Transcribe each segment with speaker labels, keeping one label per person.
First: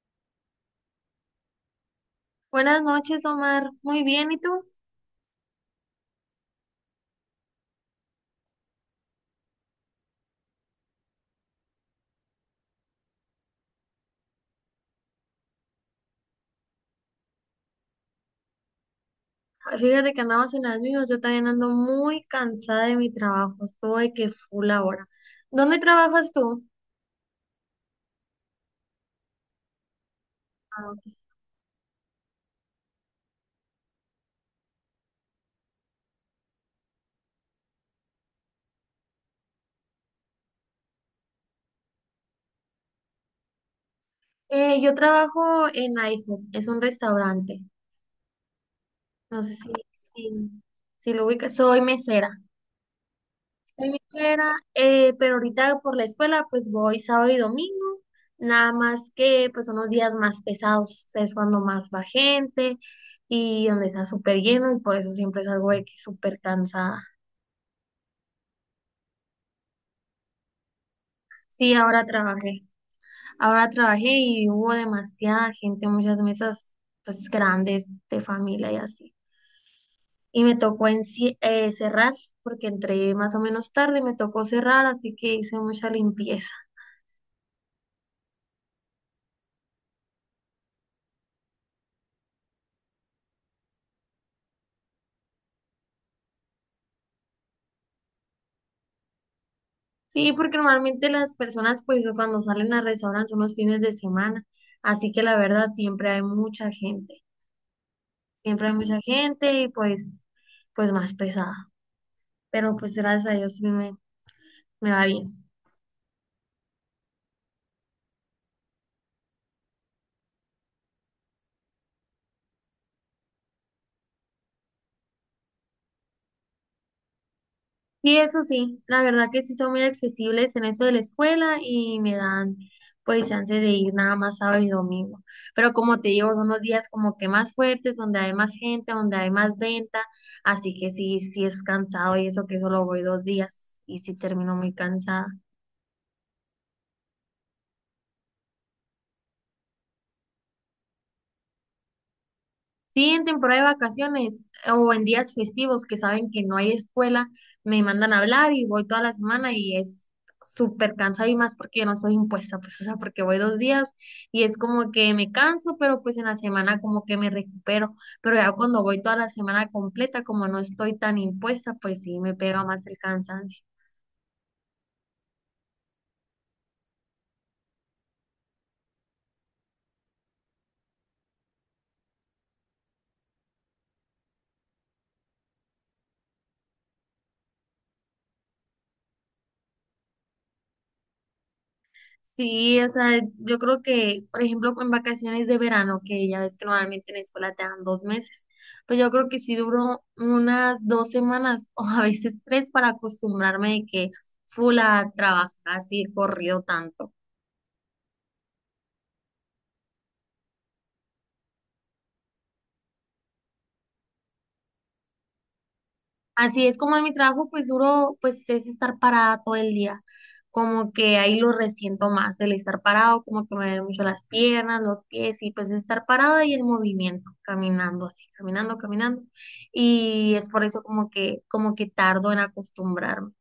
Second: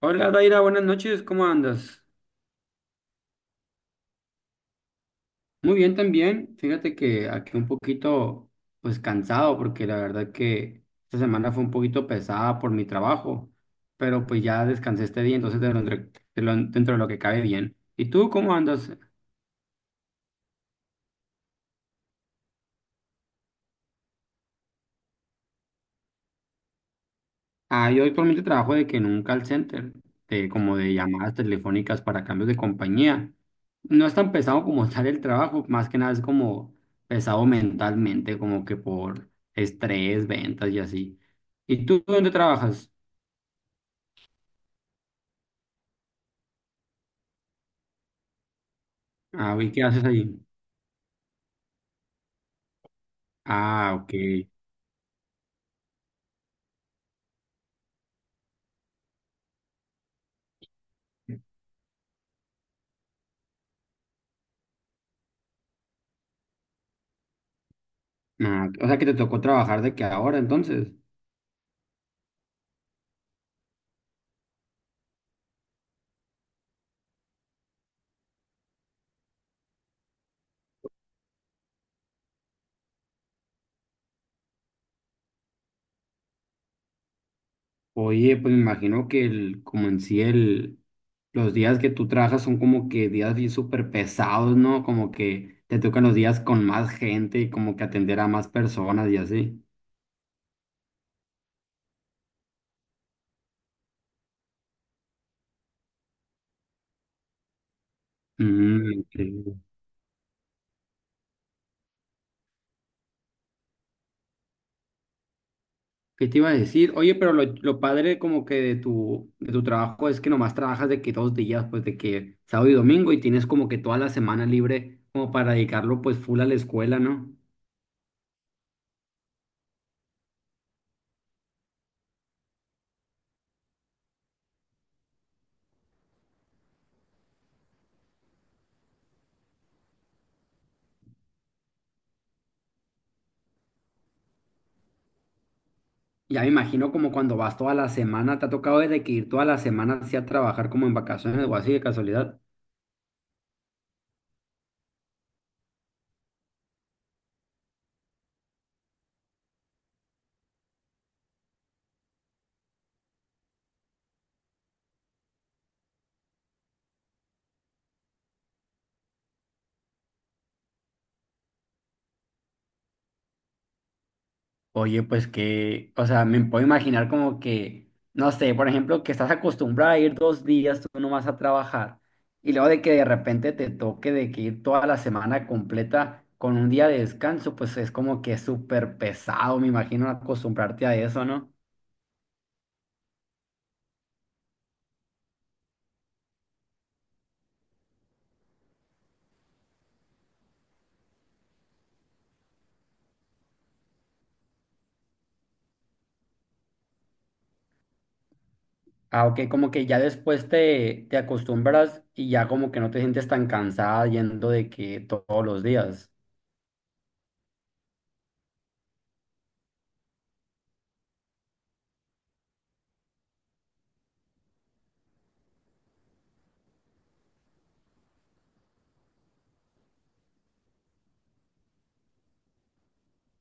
Speaker 1: Hola Daira, buenas noches, ¿cómo andas?
Speaker 2: Buenas noches, Omar. Muy bien, ¿y tú?
Speaker 1: Muy bien también, fíjate que aquí un poquito pues cansado porque la verdad que esta semana fue un poquito pesada por mi trabajo, pero pues ya descansé este día, entonces dentro de lo que cabe bien. ¿Y tú cómo andas?
Speaker 2: Fíjate que andamos en las mismas. Yo también ando muy cansada de mi trabajo. Estoy que full ahora. ¿Dónde trabajas tú?
Speaker 1: Ah, yo actualmente trabajo de que en un call center, de, como
Speaker 2: Ah,
Speaker 1: de
Speaker 2: ok.
Speaker 1: llamadas telefónicas para cambios de compañía. No es tan pesado como tal el trabajo, más que nada es como pesado mentalmente, como que por estrés, ventas y así. ¿Y tú dónde trabajas?
Speaker 2: Yo trabajo en iPhone. Es un restaurante. No sé
Speaker 1: Ah, ¿y qué haces ahí?
Speaker 2: si, si lo ubicas. Soy mesera. Soy
Speaker 1: Ah, ok.
Speaker 2: mesera, pero ahorita por la escuela pues voy sábado y domingo, nada más que pues son los días más pesados, o sea, es cuando más va gente y donde está súper lleno y por eso siempre salgo de que súper cansada.
Speaker 1: Ah, o sea que te tocó trabajar de que ahora entonces.
Speaker 2: Sí, ahora trabajé y hubo demasiada gente, muchas mesas pues grandes de familia y así. Y me tocó cerrar porque entré más o menos tarde, me tocó cerrar, así que hice mucha limpieza.
Speaker 1: Oye, pues me imagino que el, como en sí el, los días que tú trabajas son como que días bien súper pesados, ¿no? Como que te tocan los días con más gente y como que atender a más personas y así.
Speaker 2: Sí, porque normalmente las personas pues cuando salen a restaurantes son los fines de semana, así que la verdad siempre hay mucha gente, siempre hay mucha
Speaker 1: Mm,
Speaker 2: gente
Speaker 1: ok.
Speaker 2: y pues más pesada, pero pues gracias a Dios sí me va bien.
Speaker 1: ¿Qué te iba a decir? Oye, pero lo padre como que de tu trabajo es que nomás trabajas de que dos días, pues de que sábado y domingo y tienes como que toda la semana libre como para dedicarlo pues full a la escuela, ¿no?
Speaker 2: Y eso sí, la verdad que sí son muy accesibles en eso de la escuela y me dan pues chance de ir nada más sábado y domingo. Pero como te digo, son los días como que más fuertes, donde hay más gente, donde hay más venta, así que sí, sí es cansado y eso que solo voy 2 días y sí termino muy cansada.
Speaker 1: Ya me imagino como cuando vas toda la semana, te ha tocado desde que ir toda la semana así a trabajar como en vacaciones o así de casualidad.
Speaker 2: Sí, en temporada de vacaciones o en días festivos que saben que no hay escuela, me mandan a hablar y voy toda la semana y es súper cansado y más porque yo no soy impuesta, pues o sea, porque voy 2 días y es como que me canso, pero pues en la semana como que me recupero, pero ya cuando voy toda la semana completa, como no estoy tan impuesta, pues sí, me pega más el cansancio.
Speaker 1: Oye, pues que, o sea, me puedo imaginar como que, no sé, por ejemplo, que estás acostumbrada a ir dos días, tú no vas a trabajar, y luego de que de repente te toque de que ir toda la semana completa con un día de descanso, pues es como que es súper pesado, me imagino acostumbrarte a eso, ¿no?
Speaker 2: Sí, o sea, yo creo que, por ejemplo, en vacaciones de verano, que ya ves que normalmente en la escuela te dan 2 meses, pues yo creo que sí duró unas 2 semanas o a veces tres para acostumbrarme de que full a trabajar así corrido tanto.
Speaker 1: Ah, ok, como que ya después te acostumbras y ya como que no te sientes tan cansada yendo de que todos los días.
Speaker 2: Así es como en mi trabajo, pues duro, pues es estar parada todo el día. Como que ahí lo resiento más, el estar parado, como que me duelen mucho las piernas, los pies, y pues estar parada y el movimiento, caminando así, caminando, caminando. Y es por eso como que tardo en acostumbrarme.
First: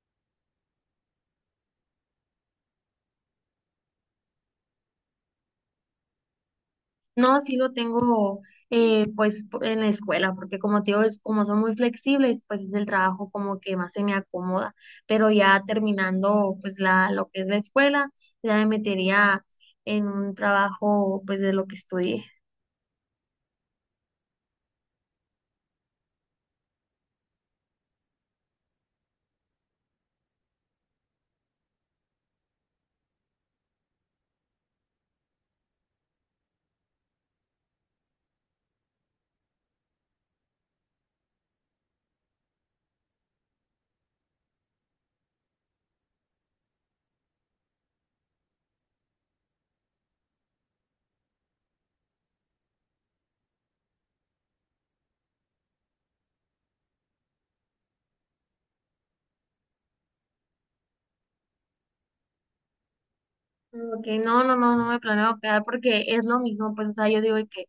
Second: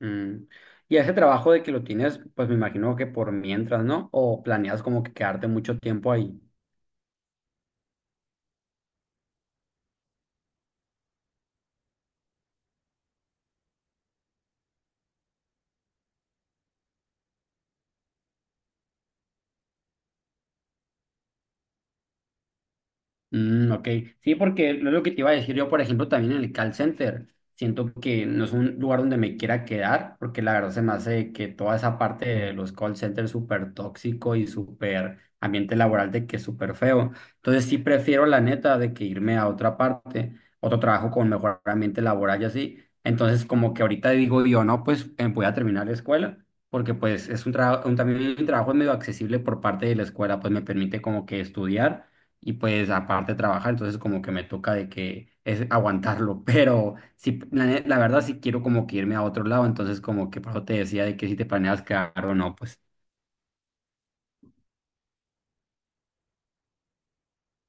Speaker 1: Mm. Y ese trabajo de que lo tienes, pues me imagino que por mientras, ¿no? O planeas como que quedarte mucho tiempo ahí.
Speaker 2: No, sí lo tengo pues en la escuela, porque como te digo, es, como son muy flexibles, pues es el trabajo como que más se me acomoda, pero ya terminando pues lo que es la escuela, ya me metería en un trabajo pues de lo que estudié.
Speaker 1: Mm, ok, sí, porque lo que te iba a decir yo, por ejemplo, también en el call center, siento que no es un lugar donde me quiera quedar, porque la verdad se me hace que toda esa parte de los call centers súper tóxico y súper ambiente laboral de que es súper feo. Entonces sí prefiero la neta de que irme a otra parte, otro trabajo con mejor ambiente laboral y así. Entonces como que ahorita digo yo, no, pues voy a terminar la escuela. Porque pues es un trabajo, también un trabajo medio accesible por parte de la escuela, pues me permite como que estudiar y pues aparte trabajar, entonces como que me toca de que es aguantarlo, pero sí, la verdad sí quiero como que irme a otro lado, entonces como que por eso te decía de que si te planeas quedar o no, pues.
Speaker 2: Como que no, no, no, no me planeo quedar porque es lo mismo, pues o sea, yo digo que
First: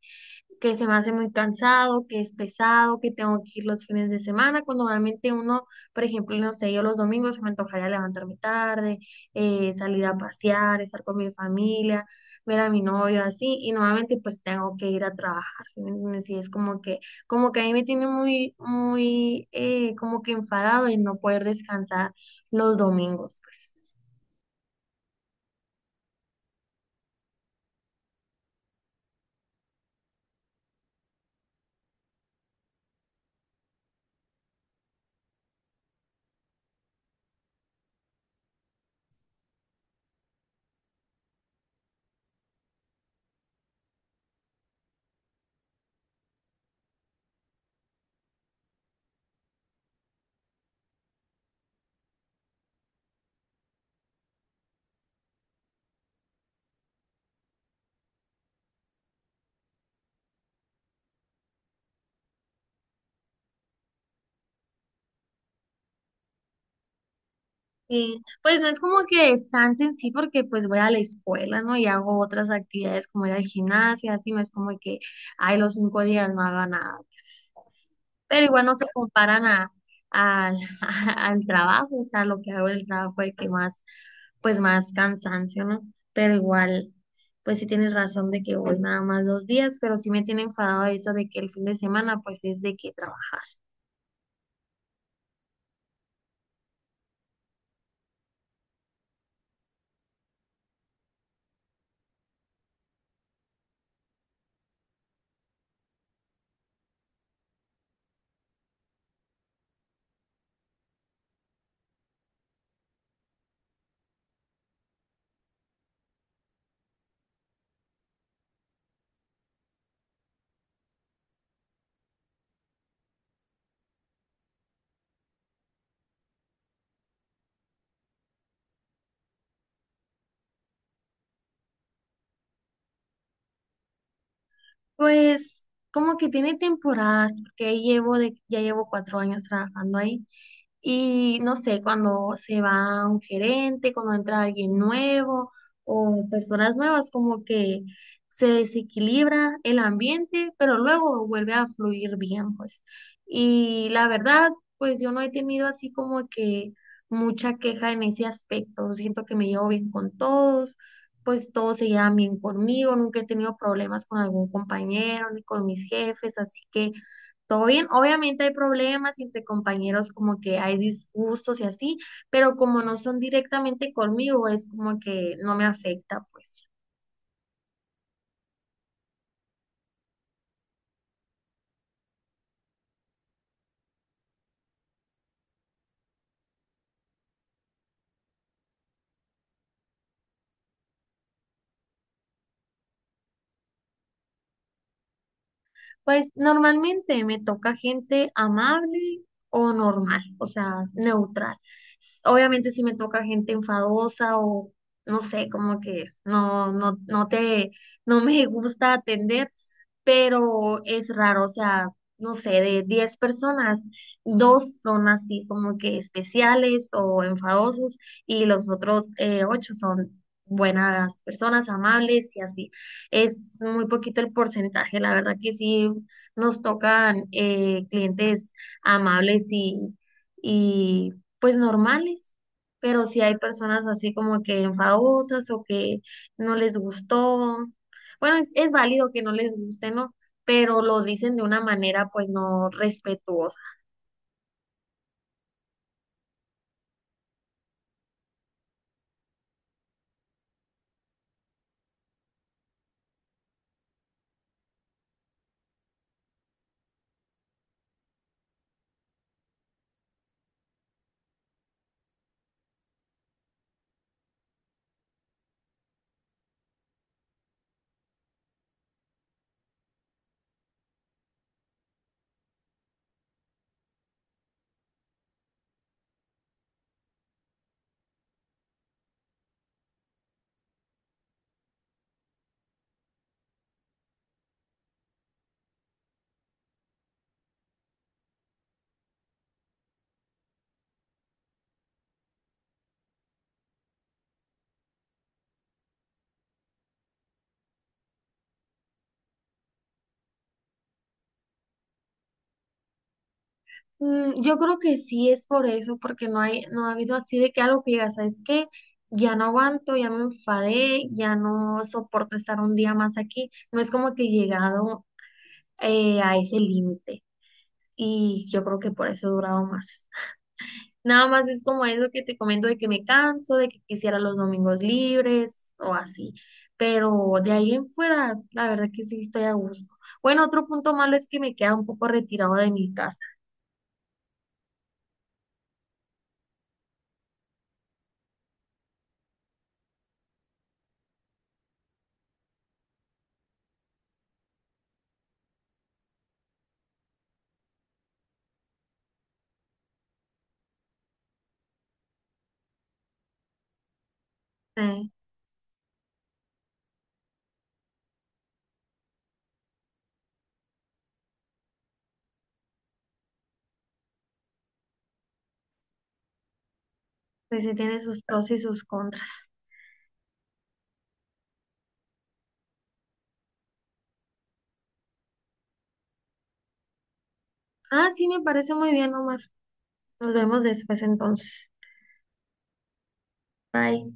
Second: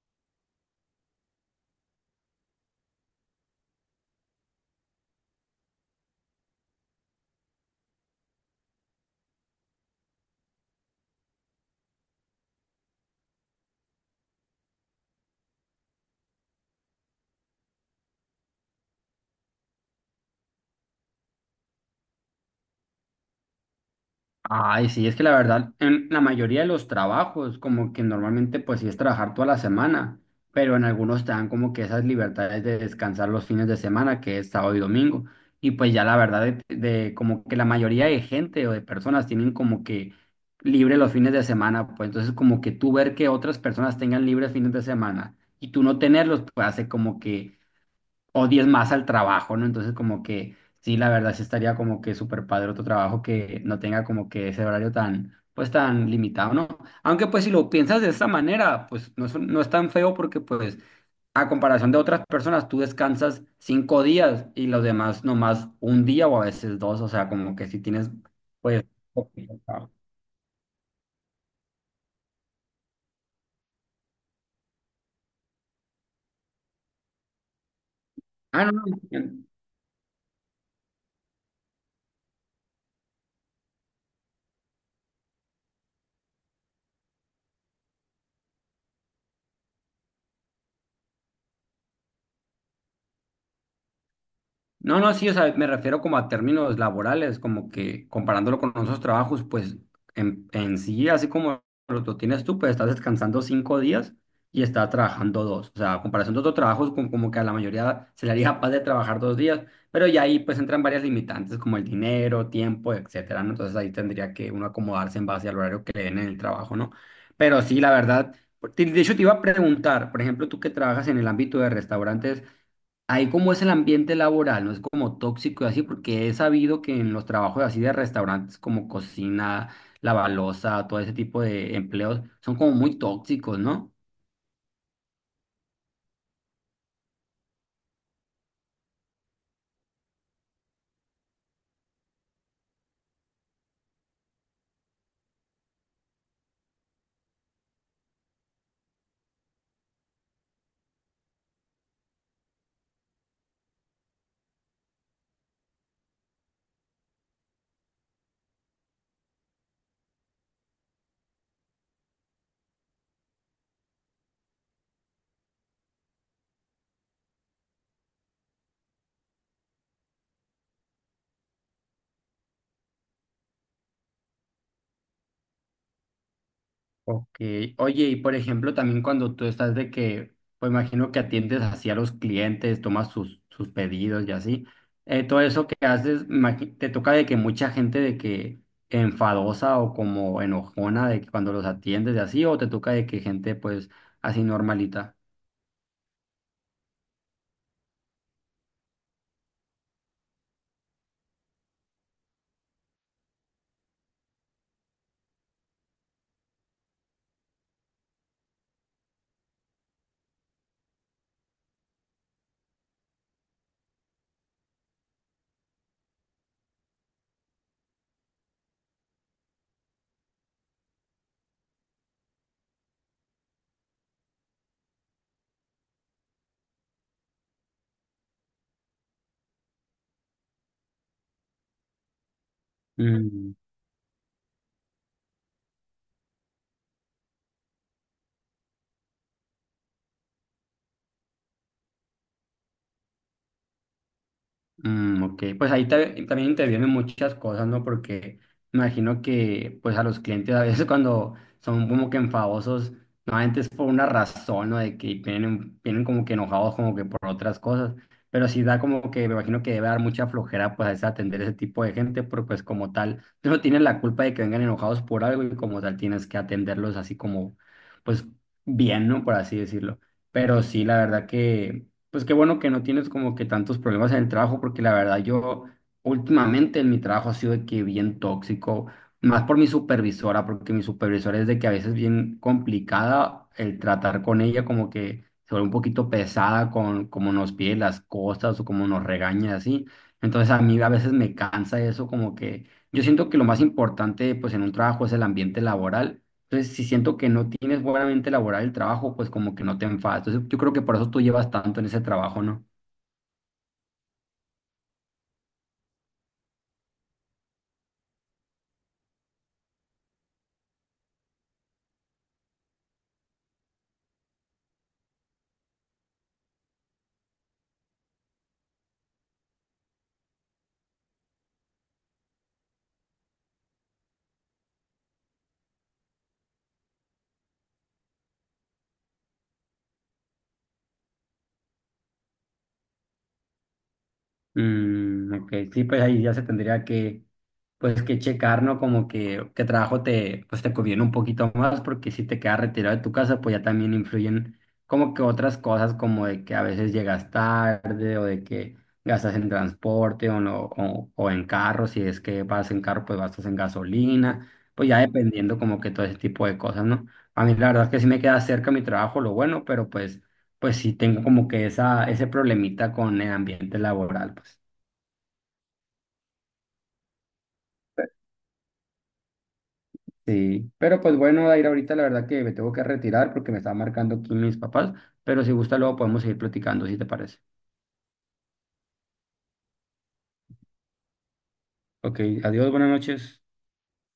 Speaker 2: que se me hace muy cansado, que es pesado, que tengo que ir los fines de semana, cuando normalmente uno, por ejemplo, no sé, yo los domingos me antojaría levantarme tarde, salir a pasear, estar con mi familia, ver a mi novio así, y nuevamente pues tengo que ir a trabajar, ¿sí me entiendes? Y es como que a mí me tiene muy, muy, como que enfadado y no poder descansar los domingos, pues.
Speaker 1: Ay, sí, es que la verdad, en la mayoría de los trabajos, como que normalmente pues sí es trabajar toda la semana, pero en algunos te dan como que esas libertades de descansar los fines de semana, que es sábado y domingo. Y pues ya la verdad, de como que la mayoría de gente o de personas tienen como que libre los fines de semana, pues entonces como que tú ver que otras personas tengan libres fines de semana y tú no tenerlos, pues hace como que o 10 más al trabajo, ¿no? Entonces como que sí, la verdad sí estaría como que súper padre otro trabajo que no tenga como que ese horario tan, pues tan limitado, ¿no? Aunque pues si lo piensas de esta manera, pues no no es tan feo porque pues a comparación de otras personas, tú descansas cinco días y los demás nomás un día o a veces dos, o sea, como que si tienes,
Speaker 2: Sí, pues no es
Speaker 1: pues...
Speaker 2: como que
Speaker 1: poquito
Speaker 2: descanse
Speaker 1: trabajo.
Speaker 2: en sí porque pues voy a la escuela, ¿no? Y hago otras actividades como ir al gimnasio, así no es como que, ay, los 5 días no haga nada. Pero igual
Speaker 1: Ah, no,
Speaker 2: no
Speaker 1: no.
Speaker 2: se
Speaker 1: No.
Speaker 2: comparan al al trabajo, o sea, lo que hago en el trabajo de que más, pues más cansancio, ¿no? Pero igual, pues sí tienes razón de que voy nada más 2 días, pero sí me tiene enfadado eso de que el fin de semana pues es de que trabajar.
Speaker 1: No, no, sí, o sea, me refiero como a términos laborales, como que comparándolo con otros trabajos, pues en sí, así como lo tienes tú, pues estás descansando cinco días y estás trabajando dos. O sea, a comparación de otros trabajos, como que a la mayoría se le haría capaz de trabajar dos días, pero ya ahí pues entran varias limitantes como el dinero, tiempo, etcétera, ¿no? Entonces ahí tendría que uno acomodarse en base al horario que le den en el trabajo, ¿no? Pero sí, la verdad, de hecho te iba a preguntar, por ejemplo, tú que trabajas en el ámbito de restaurantes. Ahí como es el ambiente laboral, no es como tóxico y así, porque he sabido que en los trabajos así de restaurantes como cocina, balosa, todo ese tipo de empleos son como muy tóxicos, ¿no?
Speaker 2: Pues como que tiene temporadas, porque ahí ya llevo 4 años trabajando ahí. Y no sé, cuando se va un gerente, cuando entra alguien nuevo o personas nuevas, como que se desequilibra el ambiente, pero luego vuelve a fluir bien, pues. Y la verdad, pues yo no he tenido así como que mucha queja en ese aspecto. Siento que me llevo bien con todos, pues todos se llevan bien conmigo, nunca he tenido problemas con algún compañero ni con mis jefes, así que... Todo bien, obviamente hay problemas entre compañeros, como que hay disgustos y así, pero como no son directamente conmigo, es como que no me afecta, pues.
Speaker 1: Ok. Oye, y por ejemplo, también cuando tú estás de que, pues imagino que atiendes así a los clientes, tomas sus pedidos y así, todo eso que haces, te toca de que mucha gente de que enfadosa o como enojona de que cuando los atiendes y así, o te toca de que gente pues así normalita.
Speaker 2: Pues normalmente me toca gente amable o normal, o sea, neutral. S- Obviamente si me toca gente enfadosa o no sé, como que no me gusta atender, pero es raro, o sea, no sé, de 10 personas, dos son así como que especiales o enfadosos y los otros ocho son buenas personas, amables y así es muy poquito el porcentaje. La verdad que sí nos tocan clientes amables y pues normales, pero sí hay
Speaker 1: Mm,
Speaker 2: personas así como que enfadosas o que no les gustó. Bueno, es válido que no les guste, ¿no? Pero lo dicen de una manera pues no respetuosa.
Speaker 1: ok, pues ahí también intervienen muchas cosas, ¿no? Porque me imagino que pues a los clientes a veces cuando son como que enfadosos, normalmente es por una razón, ¿no? De que vienen como que enojados como que por otras cosas, pero sí da como que me imagino que debe dar mucha flojera pues a veces atender ese tipo de gente, porque pues como tal, tú no tienes la culpa de que vengan enojados por algo y como tal tienes que atenderlos así como pues bien, ¿no? Por así decirlo. Pero sí, la verdad que... Pues qué bueno que no tienes como que tantos problemas en el trabajo, porque la verdad yo últimamente en mi trabajo ha sido de que bien tóxico, más por mi supervisora, porque mi supervisora es de que a veces bien complicada el tratar con ella, como que se vuelve un poquito pesada con cómo nos pide las cosas o cómo nos regaña así. Entonces a mí a veces me cansa eso, como que yo siento que lo más importante pues en un trabajo es el ambiente laboral. Entonces, si siento que no tienes buena mente laboral el trabajo, pues como que no te enfadas. Entonces, yo creo que por eso tú llevas tanto en ese trabajo, ¿no?
Speaker 2: Mm, yo creo que sí es por eso, porque no hay, no ha habido así de que algo que digas, ¿sabes qué? Ya no aguanto, ya me enfadé, ya no soporto estar un día más aquí. No es como que he llegado a ese límite. Y yo creo que por eso he durado más. Nada más es como eso que te comento de que me canso, de que quisiera los domingos libres o así. Pero de ahí en fuera, la verdad que sí estoy a gusto. Bueno, otro punto malo es que me queda un poco retirado de mi casa.
Speaker 1: Mm, ok, sí, pues ahí ya se tendría que, pues que checar, ¿no? Como que qué trabajo te, pues te conviene un poquito más, porque si te quedas retirado de tu casa, pues ya también influyen como que otras cosas, como de que a veces llegas tarde o de que gastas en transporte o, no, o en carro, si es que vas en carro, pues gastas en gasolina, pues ya
Speaker 2: Eh,
Speaker 1: dependiendo como que todo ese tipo de cosas, ¿no? A mí la verdad es que sí me queda cerca mi trabajo, lo bueno, pero pues, pues sí tengo como que ese problemita con el ambiente laboral, pues.
Speaker 2: Pues sí tiene sus pros y sus contras.
Speaker 1: Sí, pero pues bueno, Dair, ahorita la verdad que me tengo que retirar porque me están marcando aquí mis papás, pero si gusta luego podemos seguir platicando, si te parece.
Speaker 2: Ah, sí, me parece muy bien, Omar. Nos vemos después entonces.
Speaker 1: Ok, adiós, buenas noches.
Speaker 2: Bye.